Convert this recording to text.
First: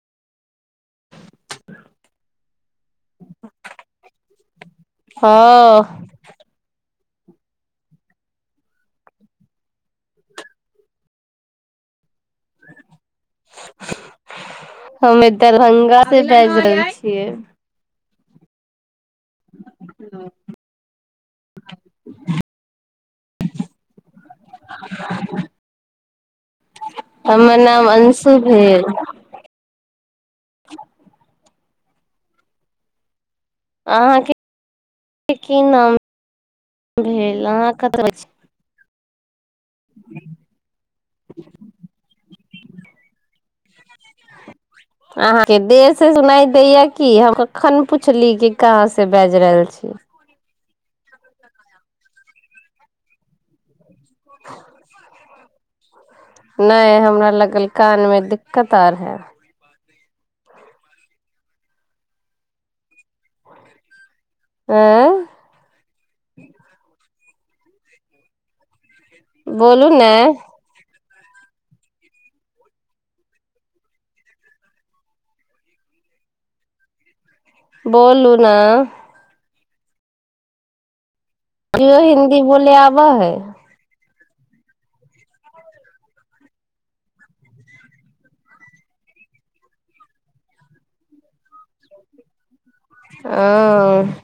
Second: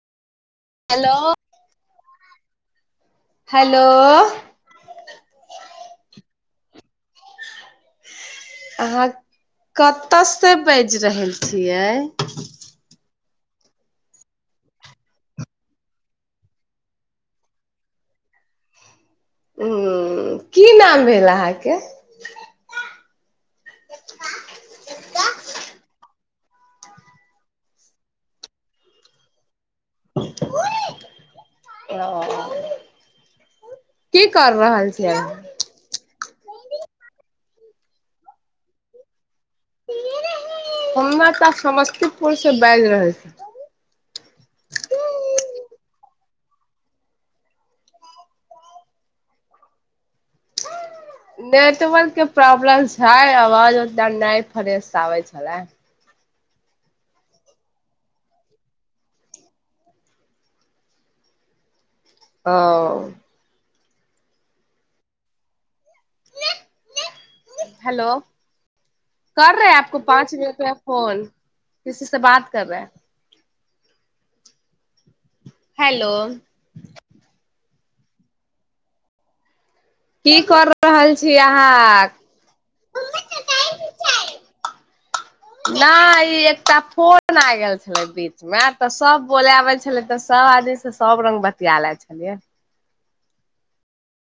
hello hello हँ अहाँ कतयसँ बाजि रहल छियै हमे दरभंगा से बाजि रहल छियै ह की नाम भेल अहाँके हमर नाम अंशु भेल त ब ओ की कर रहल छियै अहाँके अहाँ की नाम भेल अहाँ कतऽ हमरा तऽ आ समस्तीपुर से बाजि रहल छी अहाँके देश सुनाई दैया क हम कखन पुछली कि कहाँ से बाजि रहल छी नेटवर्क के प्रॉब्लम छै अवाज दडा फरेश आै छै हला नहि हमरा लगल कानमे दिक्कत आर है ओ आँ हेलो कर रहे है बोलू आपको ने पाँच बजे रुपआ फोन किसी से बात कर रहेै हेलो बोलूना की कर रहल छी जो अहाँ हिन्दी बोले आबै हइ नहि ई एकटा फोन आ गेल छलै बीच मे तऽ सब बोलाबै छलै तऽ सब आदमी से सब रंग बतििया ले छलियै ओ